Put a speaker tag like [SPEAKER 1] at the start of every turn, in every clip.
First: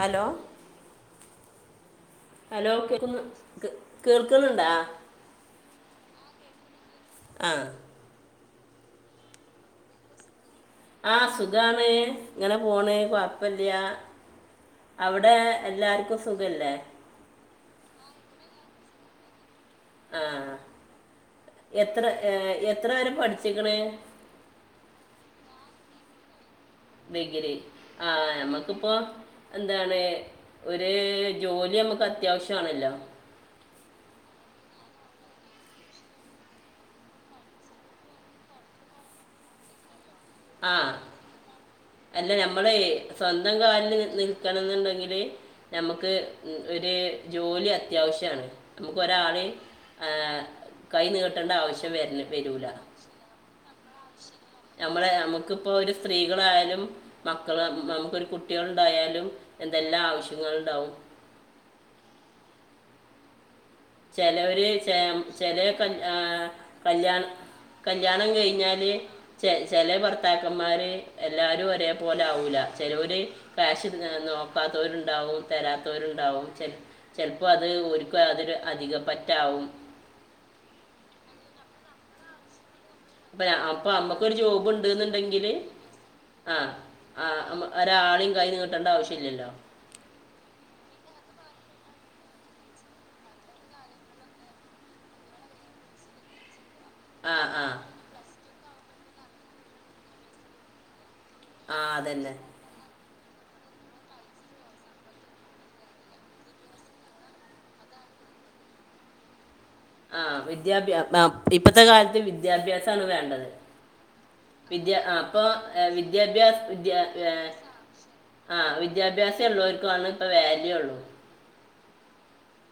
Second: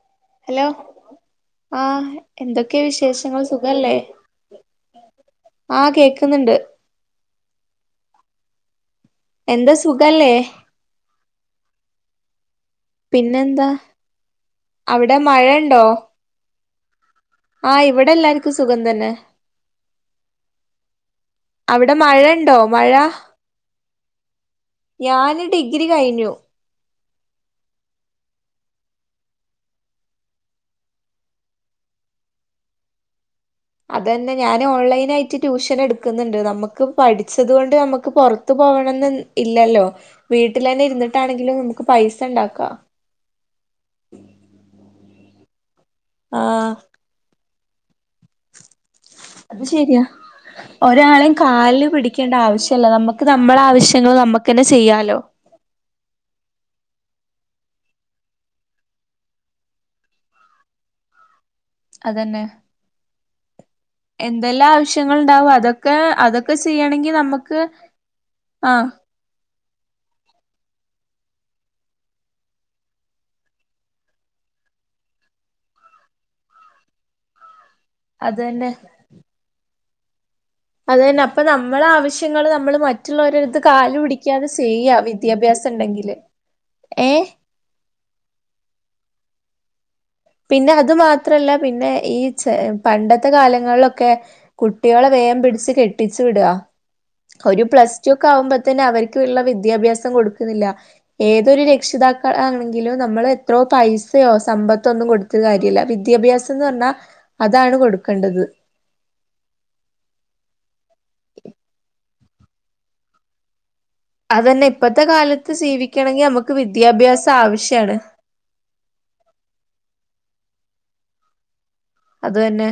[SPEAKER 1] hello
[SPEAKER 2] hello ആഹ്
[SPEAKER 1] hello
[SPEAKER 2] എന്തൊക്കെയ
[SPEAKER 1] കേൾക്കുന്നു
[SPEAKER 2] വിശേഷങ്ങൾ
[SPEAKER 1] കേ-
[SPEAKER 2] സുഖല്ലേ
[SPEAKER 1] കേൾക്കുന്നുണ്ടാ
[SPEAKER 2] ആഹ് കേൾക്കുന്നുണ്ട്
[SPEAKER 1] ആഹ്
[SPEAKER 2] എന്താ സുഖല്ലേ
[SPEAKER 1] ആഹ് സുഖാണ് ഇങ്ങനെ പോണ്
[SPEAKER 2] പിന്നെന്താ
[SPEAKER 1] കുഴപ്പില്ല അവിടെ എല്ലാരുക്കും സുഖല്ലേ
[SPEAKER 2] ആഹ് ഇവിടെ എല്ലാർക്കും സുഖം തന്നെ
[SPEAKER 1] ആഹ്
[SPEAKER 2] അവിടെ
[SPEAKER 1] എത്ര ഏഹ്
[SPEAKER 2] മഴണ്ടോ
[SPEAKER 1] എത്ര
[SPEAKER 2] മഴ
[SPEAKER 1] വരെ പഠിച്ചേക്കണ്
[SPEAKER 2] ഞാന് ഡിഗ്രി കഴിഞ്ഞു
[SPEAKER 1] ഡിഗ്രി ആഹ് ഞമ്മക്കിപ്പോ എന്താണ് ഒരു ജോലി നമുക്ക് അത്യാവശ്യമാണല്ലോ
[SPEAKER 2] അതന്നെ ഞാൻ ഓൺലൈന് ആയിട്ട് ട്യൂഷൻ എടുക്കുന്നുണ്ട് നമുക്ക് പഠിച്ചത് കൊണ്ട് നമുക്ക് പുറത്ത് പോകണംന്ന് ഇല്ലല്ലോ വീട്ടില്
[SPEAKER 1] ആ
[SPEAKER 2] തന്നെ ഇരുന്നിട്ടാണെങ്കിലും നമുക്ക് പൈസ
[SPEAKER 1] അല്ല നമ്മൾ
[SPEAKER 2] ഉണ്ടാക്കാം
[SPEAKER 1] സ്വന്തം കാലിൽ നിൽക്കണം എന്നുണ്ടെങ്കിൽ നമുക്ക്
[SPEAKER 2] ആഹ്
[SPEAKER 1] ഒര് ജോലി അത്യാവശ്യമാണ് നമുക്ക് ഒരാളെയും
[SPEAKER 2] അത് ശരിയാ
[SPEAKER 1] കൈ
[SPEAKER 2] ഒരാളെയും
[SPEAKER 1] നീട്ടേണ്ട
[SPEAKER 2] കാലില്
[SPEAKER 1] ആവശ്യം വരണ
[SPEAKER 2] പിടിക്കേണ്ട
[SPEAKER 1] വരൂല
[SPEAKER 2] ആവശ്യല്ല നമുക്ക് നമ്മളെ ആവശ്യങ്ങൾ നമുക്ക് തന്നെ ചെയ്യാലോ
[SPEAKER 1] ഇക്ക് ഇപ്പൊ ഒരു സ്ത്രീകളായാലും മക്കള് നമുക്കൊരു കുട്ടികൾ ഉണ്ടായാലും എന്തെല്ലാം ആവശ്യങ്ങളുണ്ടാവും
[SPEAKER 2] അതന്നെ
[SPEAKER 1] ചിലവര്
[SPEAKER 2] എന്തെല്ലാം
[SPEAKER 1] ചെ
[SPEAKER 2] ആവശ്യങ്ങൾണ്ടാവും
[SPEAKER 1] ചെല
[SPEAKER 2] അതൊക്കെ അതൊക്കെ ചെയ്യണെങ്കി
[SPEAKER 1] കല്യാണം
[SPEAKER 2] നമ്മക്ക്
[SPEAKER 1] കല്യാണം
[SPEAKER 2] ആഹ്
[SPEAKER 1] കഴിഞ്ഞാല് ചെ ചെല ഭർത്താക്കന്മാര് എല്ലാവരും ഒരേപോലെ ആവൂല്ല ചിലോര് കാശ് ഇടുന്നെ നോക്കാത്തവരുണ്ടാവും തരാത്തവരുണ്ടാവും ചിലപ്പോ അത് ഒരു അപ്പൊ അതൊരു
[SPEAKER 2] അതന്നെ
[SPEAKER 1] അധിക പറ്റാവും
[SPEAKER 2] അതന്നെ അപ്പൊ നമ്മളെ ആവശ്യങ്ങള് നമ്മള്
[SPEAKER 1] അപ്പൊ
[SPEAKER 2] മറ്റുള്ളവരോടത്ത്
[SPEAKER 1] ഞാ- അപ്പൊ
[SPEAKER 2] കാാല്
[SPEAKER 1] അമ്മക്കൊരു
[SPEAKER 2] പിടിക്കാതെ
[SPEAKER 1] ജോബ് ഉണ്ട്
[SPEAKER 2] ചെയ്യാ
[SPEAKER 1] എന്നുണ്ടെങ്കിൽ
[SPEAKER 2] വിദ്യാഭ്യാസം ഉണ്ടെങ്കില് ഏഹ്
[SPEAKER 1] ഒരാളും കയ്യി നീട്ടേണ്ട ആവശ്യം ഇല്ലല്ലോ
[SPEAKER 2] പിന്നെ അതു മാത്രല്ല പിന്നെ ഈ ചെ പണ്ടത്തെ കാലങ്ങളിലൊക്കെ കുട്ടികളെ വേഗം പിടിച്ച് കെട്ടിച്ചു വിടുക
[SPEAKER 1] ആ ആ
[SPEAKER 2] ഒരു പ്ലസ് ടു ഒക്കെ ആകുമ്പോ തന്നെ അവർക്കുള്ള വിദ്യാഭ്യാസം കൊടുക്കുന്നില്ല ഏതൊരു
[SPEAKER 1] ആ
[SPEAKER 2] രക്ഷിതാക്കൾ
[SPEAKER 1] അതന്നെ
[SPEAKER 2] ആണെങ്കിലും നമ്മൾ എത്രോ പൈസയോ സമ്പത്ത് അതൊന്നും കൊടുത്ത് കാര്യമില്ല വിദ്യാഭ്യാസം എന്ന് പറഞ്ഞാൽ അതാണ് കൊടുക്കേണ്ടത്
[SPEAKER 1] ആഹ് വിദ്യാഭ്യാആഹ് ടട്ടഇപ്പത്തെ കാലത്ത് വിദ്യാഭ്യാസമാണ് വേണ്ടത്
[SPEAKER 2] അതന്നെ
[SPEAKER 1] വിദ്യാ
[SPEAKER 2] ഇപ്പത്തെ
[SPEAKER 1] അപ്പൊ
[SPEAKER 2] കാലത്ത് ജീവിക്കണെങ്കി നമുക്ക്
[SPEAKER 1] വിദ്യാഭ്യാസ വിദ്യ
[SPEAKER 2] വിദ്യാഭ്യാസം
[SPEAKER 1] ഏ
[SPEAKER 2] ആവശ്യാണ്
[SPEAKER 1] ആഹ് വിദ്യാഭ്യാസം ഉള്ളവർക്കാണ് ഇപ്പൊ വാല്യൂ ഉള്ളൂ
[SPEAKER 2] അത് തന്നെ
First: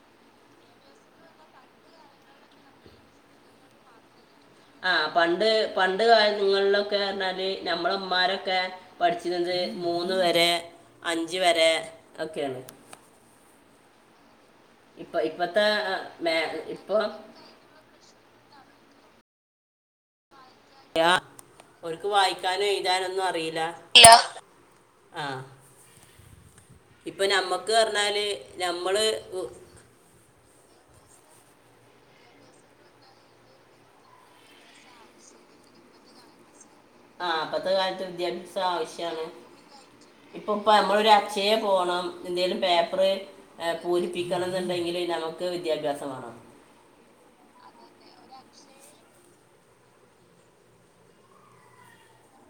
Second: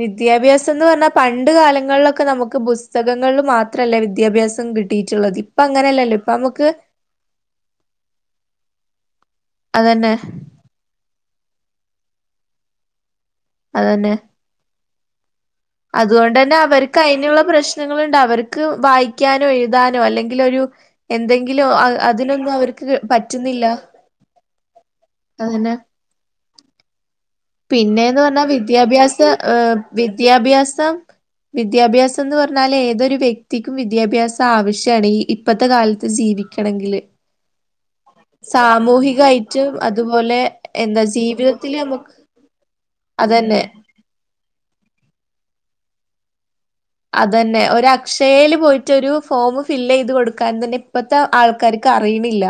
[SPEAKER 2] വിദ്യാഭ്യാസം എന്ന് പറഞ്ഞാ പണ്ട് കാലങ്ങളിലൊക്കെ നമുക്ക് പുസ്തകങ്ങളിൽ മാത്രല്ല വിദ്യാഭ്യാസം
[SPEAKER 1] ആഹ്
[SPEAKER 2] കിട്ടിയിട്ടുള്ളത്
[SPEAKER 1] പണ്ട്
[SPEAKER 2] ഇപ്പ
[SPEAKER 1] പണ്ട്
[SPEAKER 2] അങ്ങനെയല്ലല്ലോ ഇപ്പ നമുക്ക്
[SPEAKER 1] കാലങ്ങളിലൊക്കെ പറഞ്ഞാല് നമ്മളമ്മമാരൊക്കെ പഠിച്ചിരുന്നത്
[SPEAKER 2] അതന്നെ
[SPEAKER 1] മൂന്ന് വരെ അഞ്ച് വരെ ഒക്കെയാണ്
[SPEAKER 2] അതന്നെ
[SPEAKER 1] ഇപ്പൊ ഇപ്പത്തെ മേ
[SPEAKER 2] അതുകൊണ്ടന്നെ
[SPEAKER 1] ഇപ്പൊ
[SPEAKER 2] അവർക്ക് അയിനുള്ള പ്രശ്നങ്ങളുണ്ട് അവർക്ക് വായിക്കാനോ എഴുതാനോ അല്ലെങ്കിൽ ഒരു എന്തെങ്കിലോ
[SPEAKER 1] അവർക്ക്
[SPEAKER 2] അതിനൊന്നും
[SPEAKER 1] വായിക്കാനും
[SPEAKER 2] അവർക്ക്
[SPEAKER 1] എഴുതാനൊന്നും അറിയില്ല
[SPEAKER 2] പറ്റുന്നില്ല
[SPEAKER 1] ആ
[SPEAKER 2] അതന്നെ
[SPEAKER 1] ഇപ്പൊ ഞമ്മക്ക്
[SPEAKER 2] പിന്നേന്ന് പറഞ്ഞാ വിദ്യാഭ്യാസ ഏഹ് വിദ്യാഭ്യാസം വിദ്യാഭ്യാസം എന്ന് പറഞ്ഞാൽ ഏതൊരു വ്യക്തിക്കും വിദ്യാഭ്യാസം ആവശ്യാണ് ഈ ഇപ്പത്തെ കാലത്ത് ജീവി ക്കണങ്കില്
[SPEAKER 1] ആഹ് ഇപ്പത്തെ കാലത്ത് വിദ്യാഭ്യാസം ആവശ്യാണ്
[SPEAKER 2] സാമൂഹികായിട്ടും അതുപോലെ
[SPEAKER 1] ഇപ്പൊ ഇപ്പ
[SPEAKER 2] എന്താ
[SPEAKER 1] നമ്മളൊര് അക്ഷയെ
[SPEAKER 2] ജീവിതത്തില്
[SPEAKER 1] പോണം
[SPEAKER 2] നമുക്ക്
[SPEAKER 1] എന്തേലും പേപ്പറ്
[SPEAKER 2] അതന്നെ
[SPEAKER 1] പൂരിപ്പിക്കണം എന്നുണ്ടെങ്കിൽ നമുക്ക് വിദ്യാഭ്യാസമേണം
[SPEAKER 2] അതന്നെ ഒര് അക്ഷയേൽ പോയിട്ട് ഒരു ഫോം ഫില്ല് ചെയ്ത് കൊടുക്കാൻ തന്നെ ഇപ്പ പ്പ ആൾക്കാർക്ക് അറിയണില്ല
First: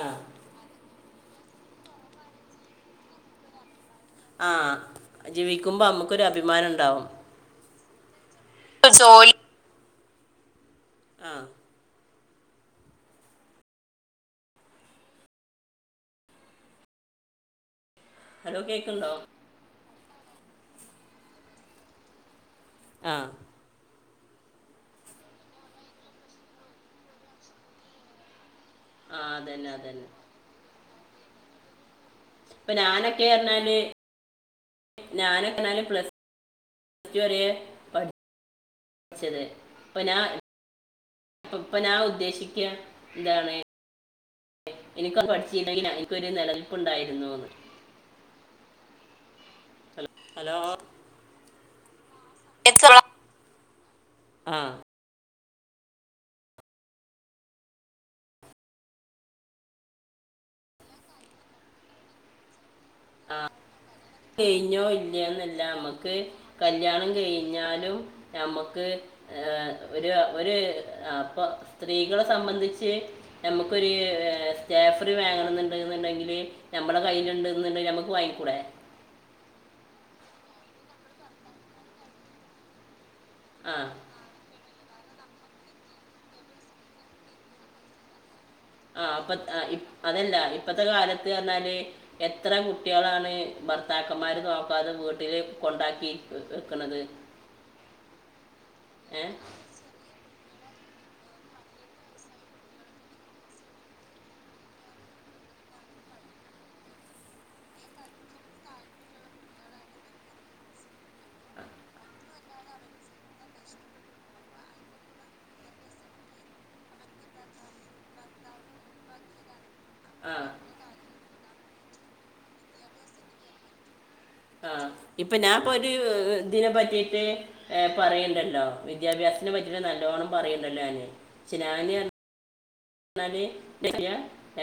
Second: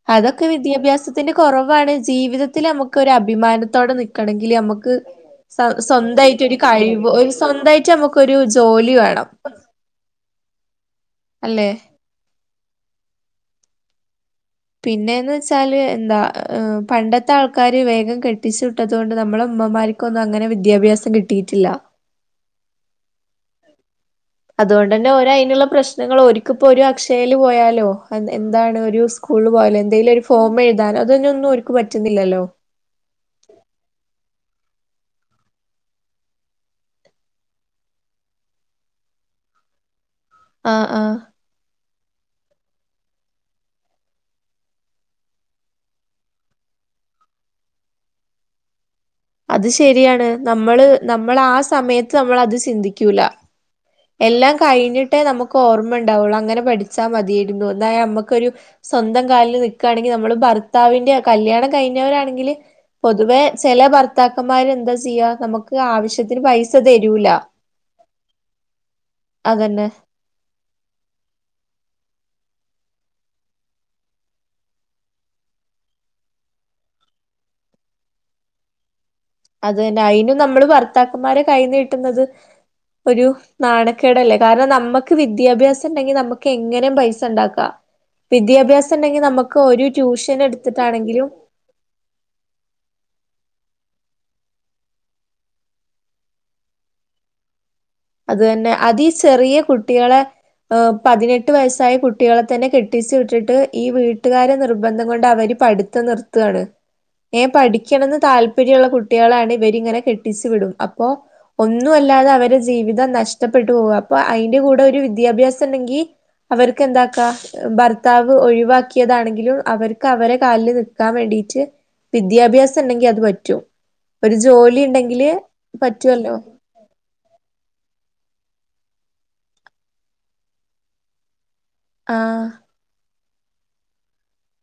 [SPEAKER 1] ആ
[SPEAKER 2] അതൊക്കെ വിദ്യാഭ്യാസത്തിന്റെ കുറവാണ് ജീവിതത്തിൽ നമുക്ക് ഒരു അഭിമാനത്തോടെ നി
[SPEAKER 1] ആ
[SPEAKER 2] ക്കണമെങ്കിൽ നമുക്ക്
[SPEAKER 1] ജീവിക്കുമ്പോൾ നമുക്കൊരു
[SPEAKER 2] സ്വന്തായിട്ട് ഒരു
[SPEAKER 1] അഭിമാനം ഉണ്ടാവും
[SPEAKER 2] കഴിവ് സ്വന്തായിട്ട് നമുക്ക് ക്കൊരു ജോലി വേണം
[SPEAKER 1] ആ
[SPEAKER 2] അല്ലേ പിന്നെന്ന് വെച്ചാല് എന്താ പണ്ടത്തെ ആൾക്കാര് വേഗം
[SPEAKER 1] ഹലോ
[SPEAKER 2] കെട്ടിച്ചു വിട്ടത്
[SPEAKER 1] കേൾക്കുന്നുണ്ടോ
[SPEAKER 2] കൊണ്ട് നമ്മള് അമ്മമാർക്കൊന്നും അങ്ങനെ വിദ്യാഭ്യാസം കിട്ടിയിട്ടില്ല
[SPEAKER 1] ആഹ്
[SPEAKER 2] അതുകൊണ്ടന്നെ ഓരോ അതിനുള്ള പ്രശ്നങ്ങൾ ഒരിക്കിപ്പോ ഒരു അക്ഷയായിൽ പോയാലോ എന്താണ് ഒരു
[SPEAKER 1] ആ
[SPEAKER 2] സ്കൂള്
[SPEAKER 1] അതന്നെ
[SPEAKER 2] പോയാലോ
[SPEAKER 1] അതന്നെ
[SPEAKER 2] എന്തെലും ഒരു ഫോം എഴുതാനോ അതിനൊന്നും ഒരുക്ക് പറ്റുന്നില്ലല്ലോ
[SPEAKER 1] ഇപ്പൊ ഞാനൊക്കെ പറഞ്ഞാല് ഞാനെക്കാല് പ്ലസ് പ്ലസ് ടു വരെ പഠി ച്ചത് ഇപ്പൊ ഞാ
[SPEAKER 2] ആഹ് ആഹ്
[SPEAKER 1] ഇപ്പ ഞാൻ ഉദ്ദേശിക്ക എന്താണ് എനിക്കൊന്ന് പഠിച്ചിരുന്നെങ്കിൽ എനിക്കൊരു നിലനിൽപ്പ് ഉണ്ടായിരുന്നുന്ന്
[SPEAKER 2] അത് ശെരിയാണ്
[SPEAKER 1] ഹലോ
[SPEAKER 2] നമ്മള് നമ്മൾ ആ സമയത്ത് നമ്മൾ അത് ചിന്തിക്കൂല എല്ലാം
[SPEAKER 1] ആ
[SPEAKER 2] കഴിഞ്ഞിട്ടേ നമുക്ക് ഓർമ്മ ഉണ്ടാവുള്ളൂ അങ്ങനെ പഠിച്ചാൽ മതിയരുന്നു എന്നായാല നമ്മുക്കൊരു സ്വന്തം കാലിൽ നിക്കുകയാണെങ്കിൽ നമ്മള് ഭർത്താവിന്റെ കല്യാണം കഴിഞ്ഞവരാണെങ്കില് പൊതുവെ ചെല ഭർത്താക്കന്മാര്
[SPEAKER 1] കഴിഞ്ഞോ
[SPEAKER 2] എന്താ ചെയ്യാ
[SPEAKER 1] ഇല്ലയെന്നല്ല
[SPEAKER 2] നമുക്ക് ആവശ്യത്തിന് പൈസ തരൂല
[SPEAKER 1] ഞമ്മക്ക് ഏഹ്
[SPEAKER 2] അതന്നെ
[SPEAKER 1] ഒരു ഒരു അപ്പൊ സ്ത്രീകളെ സംബന്ധിച്ച് ഞമുക്കൊരു സ്റ്റേഫ്രീ വാങ്ങണ എന്നണ്ട് എന്നുണ്ടെങ്കില് ഞമ്മള കയ്യിലുണ്ട് ന്ന് ണ്ടെങ്കില് നമുക്ക് വാങ്ങിക്കൂടേ
[SPEAKER 2] അത് തന്നെ അയിനും നമ്മള് ഭർത്താക്കന്മാരെ കൈ നീട്ടുന്നത് ഒരു
[SPEAKER 1] ആ
[SPEAKER 2] നാണക്കേടല്ലേ കാരണം നമുക്ക് വിദ്യാഭ്യാസം ഇണ്ടെങ്കിൽ നമുക്ക് എങ്ങനെയും പൈസ ഇണ്ടാക്കാം വിദ്യാഭ്യാസ
[SPEAKER 1] ആഹ് അപ്പ ഇ അതല്ല ഇപ്പത്തെ
[SPEAKER 2] എടുത്തിട്ടാണെങ്കിലും
[SPEAKER 1] കാലത്ത് പറഞ്ഞാല് എത്ര കുട്ടികളാണ് ഭർത്താക്കന്മാര് നോക്കാതെ വീട്ടില് കൊണ്ടാക്കി വെക്കണത്
[SPEAKER 2] അത് തന്നെ അതി ചെറിയ കുട്ടികളെ പതിനെട്ട് വയസ്സായ കുട്ടികളെ തന്നെ കെട്ടിച്ചു വിട്ടിട്ട് ഈ വീട്ടുകാരെ നിർബന്ധം കൊണ്ട് അവര് പഠി പ്പ് നിർത്തുകയാണ് ന്നെ പഠിക്കണെന്ന് താല്പര്യമുള്ള കുട്ടികളാണ് ഇവരിങ്ങനെ കെട്ടിച്ചു വിടും അപ്പ് പ്പോഒന്നും അല്ലാതെ അവര് ജീവിതം നഷ്ടപ്പെട്ടു പോവ അപ്പൊ അതിന്റെ കൂടെ ഒരു വിദ്യാഭ്യാസം ഇണ്ടെങ്കി അവർക്ക് എന്താക്കാ ഭർത്താവ് ഒഴിവാക്കിയതാണെങ്കിലും അവർ അവരെ
[SPEAKER 1] ആ
[SPEAKER 2] കാലിൽ നിൽക്കാൻ വേണ്ടീട്ട് വിദ്യാഭ്യാസം ഉണ്ടെങ്കിൽ അത്പറ്റും
[SPEAKER 1] ആഹ് ഇപ്പൊ ഞാൻപ്പൊ ഒരു ദിനം പറ്റിട്ട് ഏഹ് പറയണ്ടല്ലോ വിദ്യാഭ്യാസത്തിനന് പറ്റി നല്ലോണം പറയണ്ടല്ലോ ഞാൻ
[SPEAKER 2] ആഹ്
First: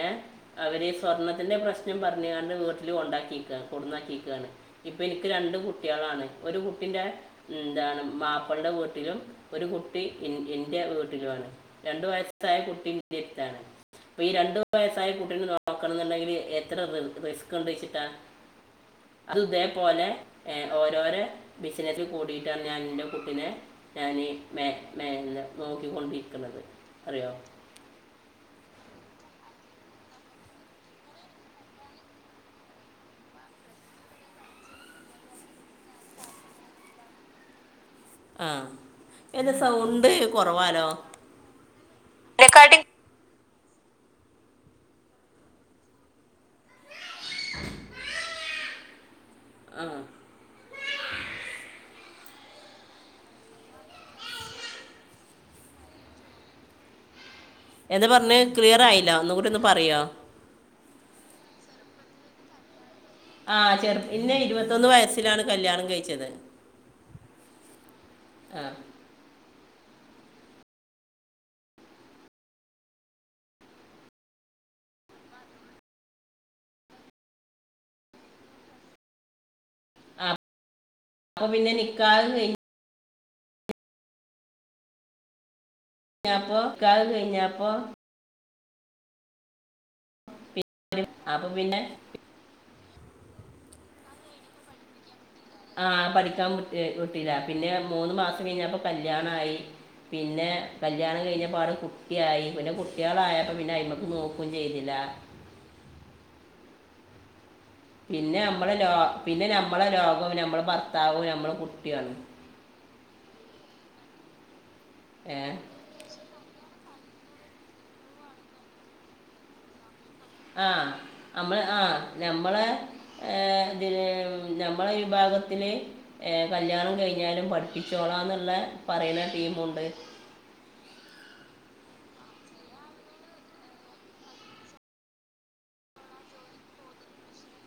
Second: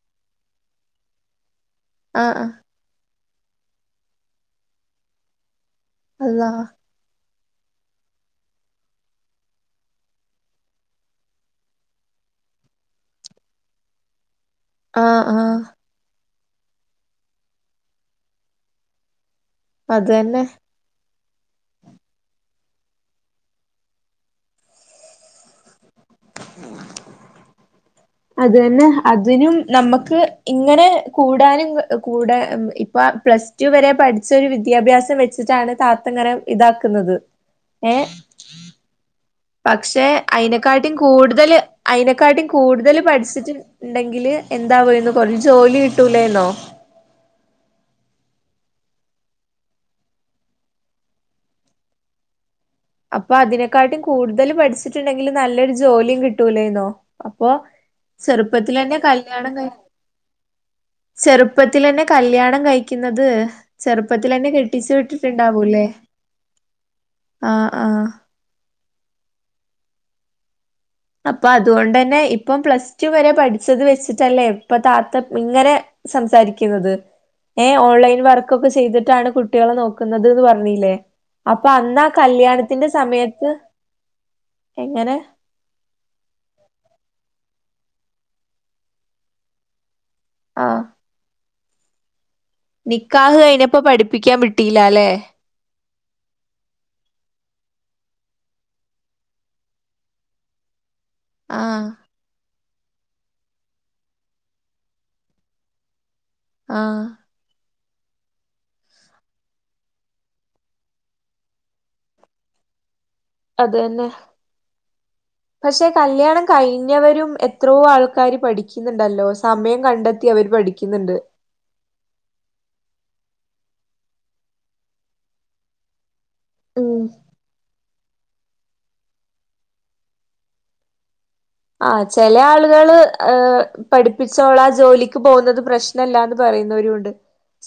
[SPEAKER 1] ഏഹ് അവര് സ്വർണ്ണത്തിന്റെ പ്രശ്നം പറഞ്ഞ
[SPEAKER 2] ആഹ് ആഹ്
[SPEAKER 1] കണ്ട് വീ കൊണ്ടാക്കിക്ക കൊടന്നാക്കിക്കയാണ് ഇപ്പൊ എനിക്ക് രണ്ട്കുട്ടികളാണ്
[SPEAKER 2] അള്ളാ
[SPEAKER 1] ഒരു കുട്ടിന്റെ എന്താണ് മാപ്പളുടെ വീട്ടിലും ഒരു കുട്ടി എൻ്റെ വീട്ടിലുമാണ് രണ്ടു വയസ്സായ കുട്ടിന്റെടുത്താണ് അപ്പൊ ഈ രണ്ടു വയസ്സായ
[SPEAKER 2] ആഹ്
[SPEAKER 1] കുട്ടിനെ
[SPEAKER 2] ആഹ്
[SPEAKER 1] നോ ക്കണംന്ന്ണ്ടെങ്കില് എത്ര റ് റിസ്ക്ക് ഇണ്ട്ച്ചിട്ടാ അത് ഇതേപോലെ
[SPEAKER 2] അത് തന്നെ
[SPEAKER 1] ഏഹ് ഓരോരെ ബിസ്നസിൽ കൂടിയിട്ടാണ് ഞാൻ ഇന്നെ കുട്ടിനെ ഞാന് മേ മേല്ല നോക്കിക്കൊണ്ടിര്ക്ക്ണത് അറിയോ
[SPEAKER 2] അത് തന്നെ അതിനും നമ്മക്ക് ഇങ്ങെനെ കൂടാനുംങ്ങ് കൂടാ ഇം ഇപ്പ പ്ലസ് റ്റു വെരെ പഠിച്ച ഒരു വിദ്യാഭ്യാസം വെച്ച്ട്ടാണ് താത്ത ഇങ്ങനെ ഇതാക്ക്ന്നത് ഏഹ്
[SPEAKER 1] ആഹ്
[SPEAKER 2] പക്ഷെ ഐനെക്കാട്ടിം കൂട്തല് ഐനെക്കാട്ടിം കൂട്തല് പഠിച്ച്ട്ട് ഇണ്ടെങ്കില് എന്താവേന്നു കൊർച്ച് ജോലി കിട്ടൂലേ എന്നോ
[SPEAKER 1] ആഹ്
[SPEAKER 2] അപ്പൊ അതിനെക്കാട്ടിം കൂട്തല് പഠിച്ച്ട്ട് ഇണ്ടെങ്കില് നല്ലെരു ജോലിം കിട്ടൂലേന്നോ അപ്പൊ
[SPEAKER 1] എന്താ പറഞ്ഞ് ക്ലിയർ
[SPEAKER 2] ചെറ്പ്പത്തിലെന്നെ
[SPEAKER 1] ആയില്ല ഒന്നും കൂടി
[SPEAKER 2] കല്യാണം
[SPEAKER 1] ഒന്ന്
[SPEAKER 2] കയിഞ്ഞ്
[SPEAKER 1] പറയോ
[SPEAKER 2] ചെറ്പ്പത്തിലെന്നെ കല്യാണം കയി
[SPEAKER 1] ആഹ് ചെറ്പ് ഇന്നെ ഇരുവത്തൊന്ന് വയസ്സിലാണ് കല്യാണം
[SPEAKER 2] വിട്ടിട്ടുണ്ടാവൂല്ലേ
[SPEAKER 1] കെയിച്ചത്
[SPEAKER 2] ആഹ് ആഹ്
[SPEAKER 1] ആഹ്
[SPEAKER 2] അപ്പൊ അതുകൊണ്ടെന്നെ ഇപ്പം പ്ലസ് ടു വെരെ പഠിച്ചത് വെച്ച്ട്ടല്ലേ ഇപ്പതാത്ത പ് ഇങ്ങനെ സംസാരിക്ക്ന്നത് ഏഹ് ഓൺലൈൻ വർക്കൊക്കെ ചെയ്ത്ട്ടാണ് കുട്ടികളെ നോ
[SPEAKER 1] ആ,
[SPEAKER 2] ക്ക്ന്നത് ന്ന് പർണീലേ അപ്പൊ
[SPEAKER 1] പിന്നെ
[SPEAKER 2] അന്നാ
[SPEAKER 1] നിക്കാഹ്
[SPEAKER 2] കല്യാണ ത്തിന്റെ സമയത്ത് എങ്ങനെ
[SPEAKER 1] ഞാപ്പാെ നിക്കാഹ് കെയിഞ്ഞാപ്പൊ പി-
[SPEAKER 2] ആഹ്
[SPEAKER 1] അപ്പൊ പിന്നെ
[SPEAKER 2] നിക്കാഹ് കെയിഞ്ഞപ്പൊ പഠിപ്പിക്കാൻ വിട്ടീലാല്ലേ
[SPEAKER 1] ആഹ് പഠിക്കാൻ വിട്ട് ഹ് വിട്ടീലാ പിന്നെ മൂന്ന് മാസം കെയിഞ്ഞാപ്പൊ കല്യാണായി പിന്നെ കല്യാണം കെയിഞ്ഞപാട്
[SPEAKER 2] ആഹ്
[SPEAKER 1] കുട്ടിആയി പിന്നെ കുട്ടിയേളായപ്പൊ പിന്നെ ഐമക്ക് നോക്കും ചെയ്തിലാ
[SPEAKER 2] ആഹ്
[SPEAKER 1] പിന്നെ അമ്മളെ ലോ പിന്നെ നമ്മളെ ലോകം നമ്മളെ ഭർത്താവും നമ്മളെ കുട്ടിയേളും
[SPEAKER 2] അത് യെന്നെ
[SPEAKER 1] ഏഹ്
[SPEAKER 2] പക്ഷെ കല്യാണം കയിഞ്ഞവരും എത്രോ ആൾക്കാര് പഠിക്ക്ന്ന് ഇണ്ടല്ലോ സമയം കണ്ടെ
[SPEAKER 1] ആഹ് അമ്മളെ ആഹ് നമ്മളെ ഹ് ഇതില് നമ്മളെ വിഭാഗത്തില് ഏഹ് കല്യാണം
[SPEAKER 2] ഉം
[SPEAKER 1] കെയിഞ്ഞാലും പഠിപ്പിച്ചോളാംന്ന്ള്ളെ പറയ്ണെ ടീമുണ്ട്
[SPEAKER 2] ആഹ് ചെലെ ആള്കള് ഹ് പഠിപ്പിച്ചോളാ ജോലിക്ക് പോവുന്നത് പ്രശ്നല്ലാന്ന് പറയുന്നവരും ഉണ്ട്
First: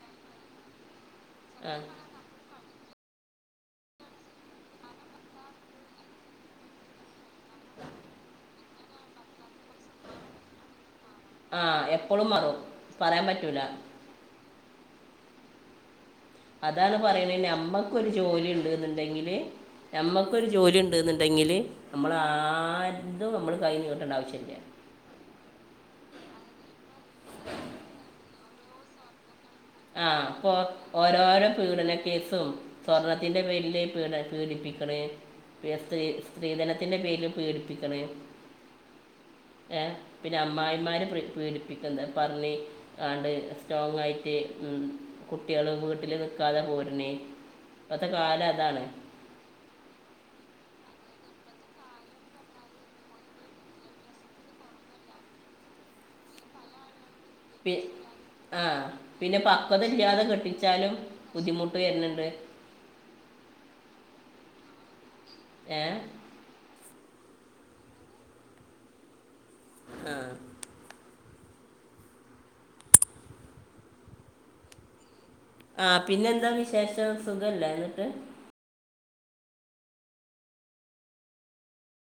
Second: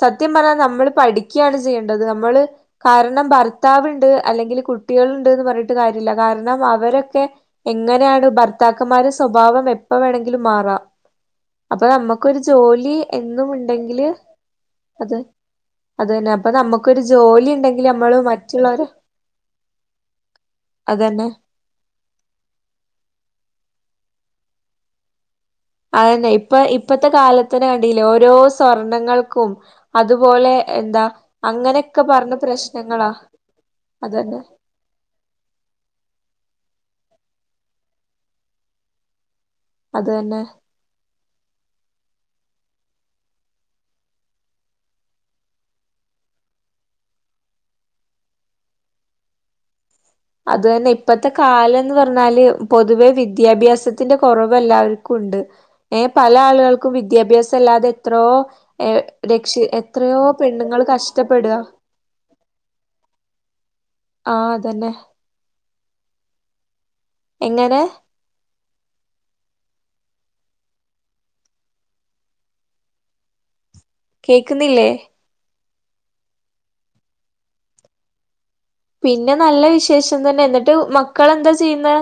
[SPEAKER 2] സത്യം പറഞ്ഞാ നമ്മള് പഠിക്ക്യാണ്
[SPEAKER 1] ആ
[SPEAKER 2] ചെയ്യേണ്ടത് നമ്മള് കാരണം ഭർത്താവ്ണ്ട് അല്ലെങ്കില് കുട്ടികള്ണ്ട്ന്ന് പർണ് ട്ട് കാര്യല്ല കാരണം അവരൊക്കെ എങ്ങനെയാണ് ഭർത്താക്കന്മാരെ സ്വഭാവം എപ്പ വേണെങ്കിലും മാറാ
[SPEAKER 1] ആ
[SPEAKER 2] അപ്പൊ
[SPEAKER 1] എപ്പോഴും
[SPEAKER 2] നമ്മക്കൊരു
[SPEAKER 1] മാറും
[SPEAKER 2] ജോലി
[SPEAKER 1] പറയാൻ
[SPEAKER 2] എന്നും
[SPEAKER 1] പറ്റൂല
[SPEAKER 2] ഇണ്ടെങ്കില് അത് അത് തന്നെ അപ്പൊ
[SPEAKER 1] അതാണ്
[SPEAKER 2] നമ്മക്കൊരു
[SPEAKER 1] പറയണത്
[SPEAKER 2] ജോലി ഇണ്ടെങ്കില് അമ്മളും മറ്റുള്ളവരെ
[SPEAKER 1] ഞമ്മക്കൊരു ജോലി ഇണ്ട്ന്ന്
[SPEAKER 2] അതന്നെ
[SPEAKER 1] ഇണ്ടെങില് നമ്മള് ആര്തും നമ്മള് കൈ നീട്ടണ്ട ആവശ്യം ഇല്യ
[SPEAKER 2] അതെന്നെ ഇപ്പ ഇപ്പത്തെ കാലത്തിന് കണ്ടീലെ ഓരോ സ്വർണ്ണങ്ങൾക്കും
[SPEAKER 1] ആഹ് ഇപ്പൊ ഓരോരോ
[SPEAKER 2] പറഞ്ഞ
[SPEAKER 1] പീഡനകേസും
[SPEAKER 2] പ്രശ്നങ്ങളാ
[SPEAKER 1] സ്വർണത്തിന്റെ പേരില് പീഡ
[SPEAKER 2] അതന്നെ
[SPEAKER 1] പീഡിപ്പി ക്ക്ണ് പിന്നെ സ്ത്രീ സ്ത്രീധനത്തിന്റെ പേരിലും പീഡിപ്പിക്ക്ണ് ഏഹ്
[SPEAKER 2] അത്
[SPEAKER 1] പിന്നെ
[SPEAKER 2] തന്നെ
[SPEAKER 1] അമ്മായിമാര് പ്രി പീഡിപ്പിക്ക്ന്നത് പർണി ആണ്ട് സ്റ്റോങായിറ്റ് മറ്റ് ഉം കുട്ട്യാള് വീട്ടില് നിക്കാതെ പോര്ന് ഇപ്പത്തെ കാല അതാണ്
[SPEAKER 2] അത് തന്നെ ഇപ്പത്തെ കാലം ന്ന് പറഞ്ഞാല് പൊതുവേ വിദ്യാഭ്യാസത്തിന്റെ കൊറവ് എല്ലാവർക്കുണ്ട് ഏഹ് പല ആളുകൾക്കും വിദ്യാഭ്യാസ
[SPEAKER 1] പി
[SPEAKER 2] വിദ്യാഭ്യാസല്ലാതെ എത്രയോ
[SPEAKER 1] ആ
[SPEAKER 2] ഏഹ്
[SPEAKER 1] പിന്നെ
[SPEAKER 2] രക്ഷി
[SPEAKER 1] പക്വത
[SPEAKER 2] എത്രയോ പെണ്ണുങ്ങള് കഷ്ടപ്പെടാ
[SPEAKER 1] വെര്ന്ന്ണ്ട്
[SPEAKER 2] ആഹ് അതെന്നെ
[SPEAKER 1] ഏഹ്
[SPEAKER 2] എങ്ങനെ
[SPEAKER 1] ആഹ്
[SPEAKER 2] കേക്ക്ന്നില്ലേ
[SPEAKER 1] ആഹ് പിന്നെന്താ വിശേഷം സുഖല്ലേ ന്ന്ട്ട്
[SPEAKER 2] പിന്നെ നല്ല വിശേഷം തന്നെ ന്നിട്ട് മക്കളെന്താ ചെയ്യുന്നേ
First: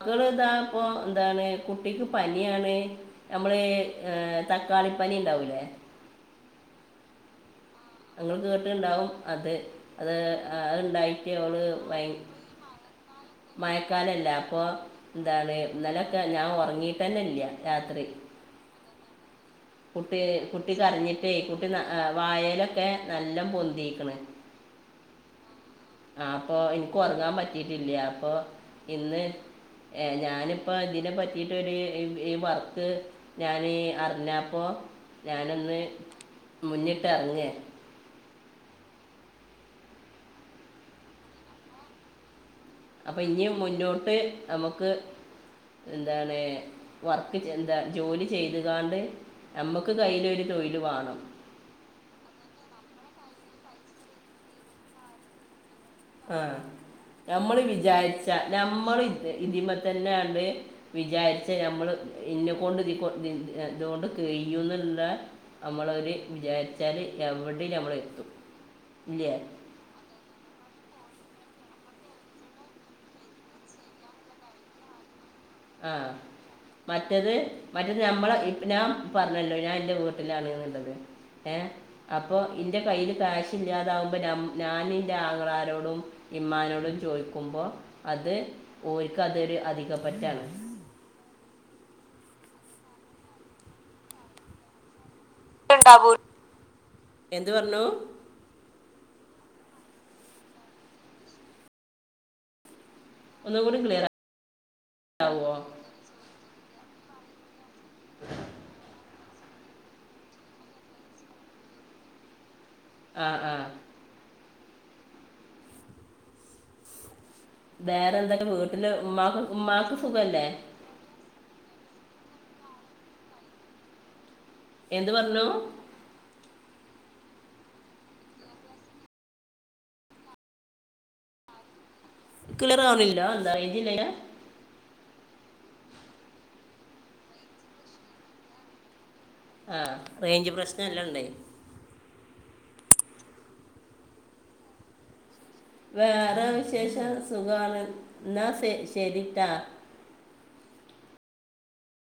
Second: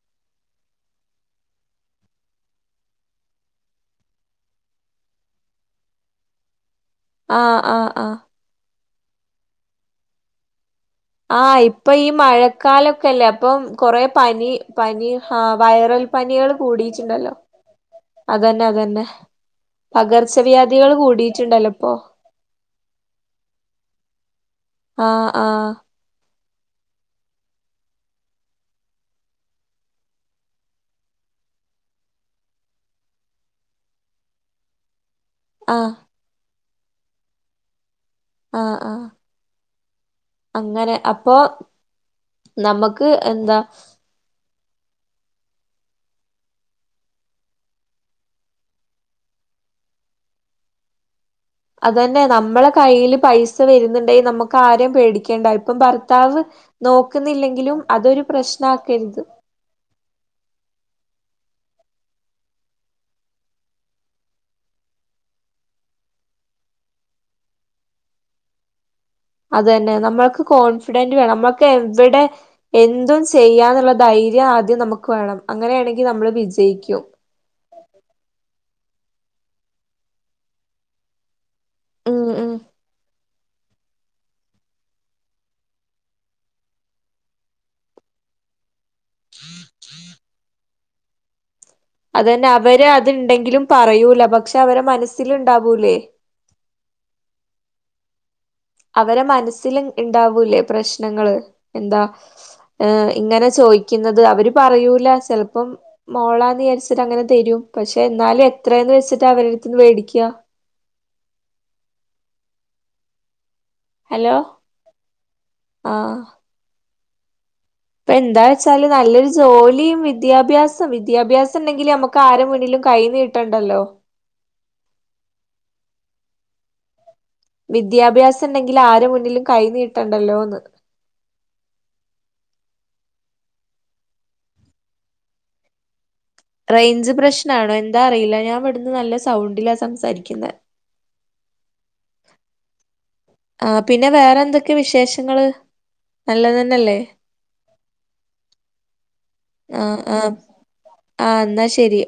[SPEAKER 1] മക്കള് താ ഇപ്പൊ ന്താണ് കുട്ടിക്ക് പനിയാണ് നമ്മള് ഏഹ് തക്കാളിപ്പനി ണ്ടാവൂലേ
[SPEAKER 2] ആഹ് ആഹ് ആഹ്
[SPEAKER 1] കുട്ട്യോൾക്ക് ങ്ങട്ട്ണ്ടാവും അത് അത് അഹ്ണ്ടായി കുട്ട്യോൾ
[SPEAKER 2] ആഹ് ഇപ്പൊ ഈ
[SPEAKER 1] വയ്
[SPEAKER 2] മഴക്കാലൊക്കെല്ലേ അപ്പം കൊറെ
[SPEAKER 1] മഴക്കാലല്ലെ
[SPEAKER 2] പനി
[SPEAKER 1] അപ്പൊ
[SPEAKER 2] പനി ആ
[SPEAKER 1] എന്താണ് ഇന്നലെ
[SPEAKER 2] വൈറൽ
[SPEAKER 1] ഒക്കെ ഞാൻ ഉറങ്ങീട്ടെന്നെ ഇല്ല്യാ രാത്രി
[SPEAKER 2] അതെന്നെ അതെന്നെ
[SPEAKER 1] കുട്ടി
[SPEAKER 2] പകർച്ചവ്യാധികള് കൂടീട്ട്ണ്ടല്ലോ ഇപ്പോ
[SPEAKER 1] വായേലൊക്കെ നല്ലേം പൊന്തിക്ക്ണ്
[SPEAKER 2] ആഹ് ആഹ്
[SPEAKER 1] ആഹ് അപ്പൊ ഇൻക്ക് ഉറങ്ങാൻ പറ്റീട്ടില്ല അപ്പൊ ഇന്ന് ഏഹ് ഞാനിപ്പൊ ഇതിനെ പറ്റിട്ടൊരു ഈ ഈ വർക്ക് ഞാന് അർഞ്ഞപ്പോ ഞാനൊന്ന്
[SPEAKER 2] ആഹ്
[SPEAKER 1] മുന്നിട്ടെറ്ങ്ങേ
[SPEAKER 2] ആഹ് ആഹ് അങ്ങനെ അപ്പൊ നമുക്ക്
[SPEAKER 1] അപ്പൊ ഇഞ്ഞും
[SPEAKER 2] എന്താ
[SPEAKER 1] മുന്നോട്ട് അമ്മക്ക് എന്താണ് വർക്ക് ചെന്ത ജോലി ചെയ്ത്കാണ്ട് നമ്മക്ക് കയ്യിലൊരു തൊഴില് വാണം
[SPEAKER 2] അതെന്നെ നമ്മളെ കയ്യില് പൈസ വരുന്നുണ്ടെങ്കി നമ്മക്ക് ആരേം പേടിക്കേണ്ടാ ഇപ്പം ഭർ
[SPEAKER 1] ആ
[SPEAKER 2] ഭർത്താവ് നോക്കുന്നില്ലെങ്കിലും അതൊരു പ്രശ്നാക്കരുത്
[SPEAKER 1] ഇതിമ്മേ തെന്നാന്ന് വിചാരിച്ചാ നമ്മള് ഇന്നെ കൊണ്ട് ഇതികൊ ഇതൊണ്ടൊക്കെ കെയ്യുംന്നുള്ള നമ്മളൊര് വിചാരിച്ചാല് എവിടിം നമ്മളെത്തും ഇല്ലേ
[SPEAKER 2] അത് തന്നെ നമ്മൾക്ക് കോൺഫിഡന്റ് വേണം നമ്മക്ക് എവിടെം എന്തും ചെയ്യാന്നുള്ള ധൈര്യം ആദ്യം നമുക്ക് വേണം അങ്ങനെയാണെങ്കി നമ്മള് വിജയിക്കും
[SPEAKER 1] ഏത് മറ്റേത് ഞമ്മളെ ഇപ്പ ഞാന് പറ്ഞ്ഞല്ലോ ഞാന് ഇന്റെ വീട്ടിലാണ് ന്ന്ള്ളത് ഏഹ്
[SPEAKER 2] ഉം
[SPEAKER 1] അപ്പോ
[SPEAKER 2] ഉം
[SPEAKER 1] ഇന്റെ കയ്യില് കാശ് കാശ് ഇല്ലാതാവുമ്പോ ഞാന് ന്റെ ആങ്ങളാരോടും ഇമ്മാനോടും ചോയ്ക്കുമ്പോ അത് ഓൽക്കതൊരു അധിക പറ്റാണ്
[SPEAKER 2] അതെന്നെ അവര് അത്ണ്ടെങ്കിലും പറയൂല പക്ഷെ അവരെ മനസില് ഇണ്ട്
[SPEAKER 1] യൗടെ സാബൂൻ എന്ത് പറ്ഞ്ഞു
[SPEAKER 2] അവരെ മനസ്സില് ഇണ്ടാവൂലേ പ്രശ്നങ്ങള് എന്താ ഏഹ് ഇങ്ങനെ
[SPEAKER 1] ഒന്നുകൂടി ക്ലിയർ
[SPEAKER 2] ചോയ്ക്കുന്നത് അവര് പറയൂല
[SPEAKER 1] ആവോ
[SPEAKER 2] ചെലപ്പം മോളാന്ന് ചാരിച്ചിട്ട് അങ്ങനെ തെരും പക്ഷെ ന്നാലും എത്രേന്ന് വെച്ചിട്ടാ അവരെടുത്തുന്ന് മേടിക്ക്യ
[SPEAKER 1] ആഹ് ആഹ്
[SPEAKER 2] ഹലോ ആഹ് ഇപ്പൊ
[SPEAKER 1] വേറെ
[SPEAKER 2] എന്താ
[SPEAKER 1] എന്തൊക്കെ
[SPEAKER 2] വെച്ചാല്
[SPEAKER 1] വീട്ടില് ഉമ്മാക്ക് ഉമ്മാക്ക് സുഖല്ലേ
[SPEAKER 2] സം വിദ്യാഭ്യാസം ഉണ്ടെങ്കിൽ നമ്മുക്ക് ആരു മുന്നിലും കൈയി നീട്ടടലോ
[SPEAKER 1] എന്ത് പറഞ്ഞു
[SPEAKER 2] വിദ്യാഭ്യാസം ഉണ്ടെങ്കിൽ ആരു മുന്നിലും കൈ നീട്ടണ്ടല്ലോന്ന്
[SPEAKER 1] ക്ളിയർവന്നില്ല എന്താ റേഞ്ച്‌ല്ലേയന്
[SPEAKER 2] റേഞ്ച് പ്രശ്നാണോ എന്താ അറിയില്ല ഞാൻ ഇവിടുന്ന് നല്ല സൗണ്ടിലാ സംസാരിക്കുന്നെ
[SPEAKER 1] നല്ലോണ്ടേ
[SPEAKER 2] ആഹ് പിന്നെ വേറെ എന്തൊക്കെ വിശേഷങ്ങള്
[SPEAKER 1] വേറെ
[SPEAKER 2] നല്ലതന്നല്ലേ
[SPEAKER 1] വിശേഷം സുഖണ് എന്നാസേ ശരിട്ടാ
[SPEAKER 2] ആഹ് ആഹ് ആഹ് എന്നാ ശരി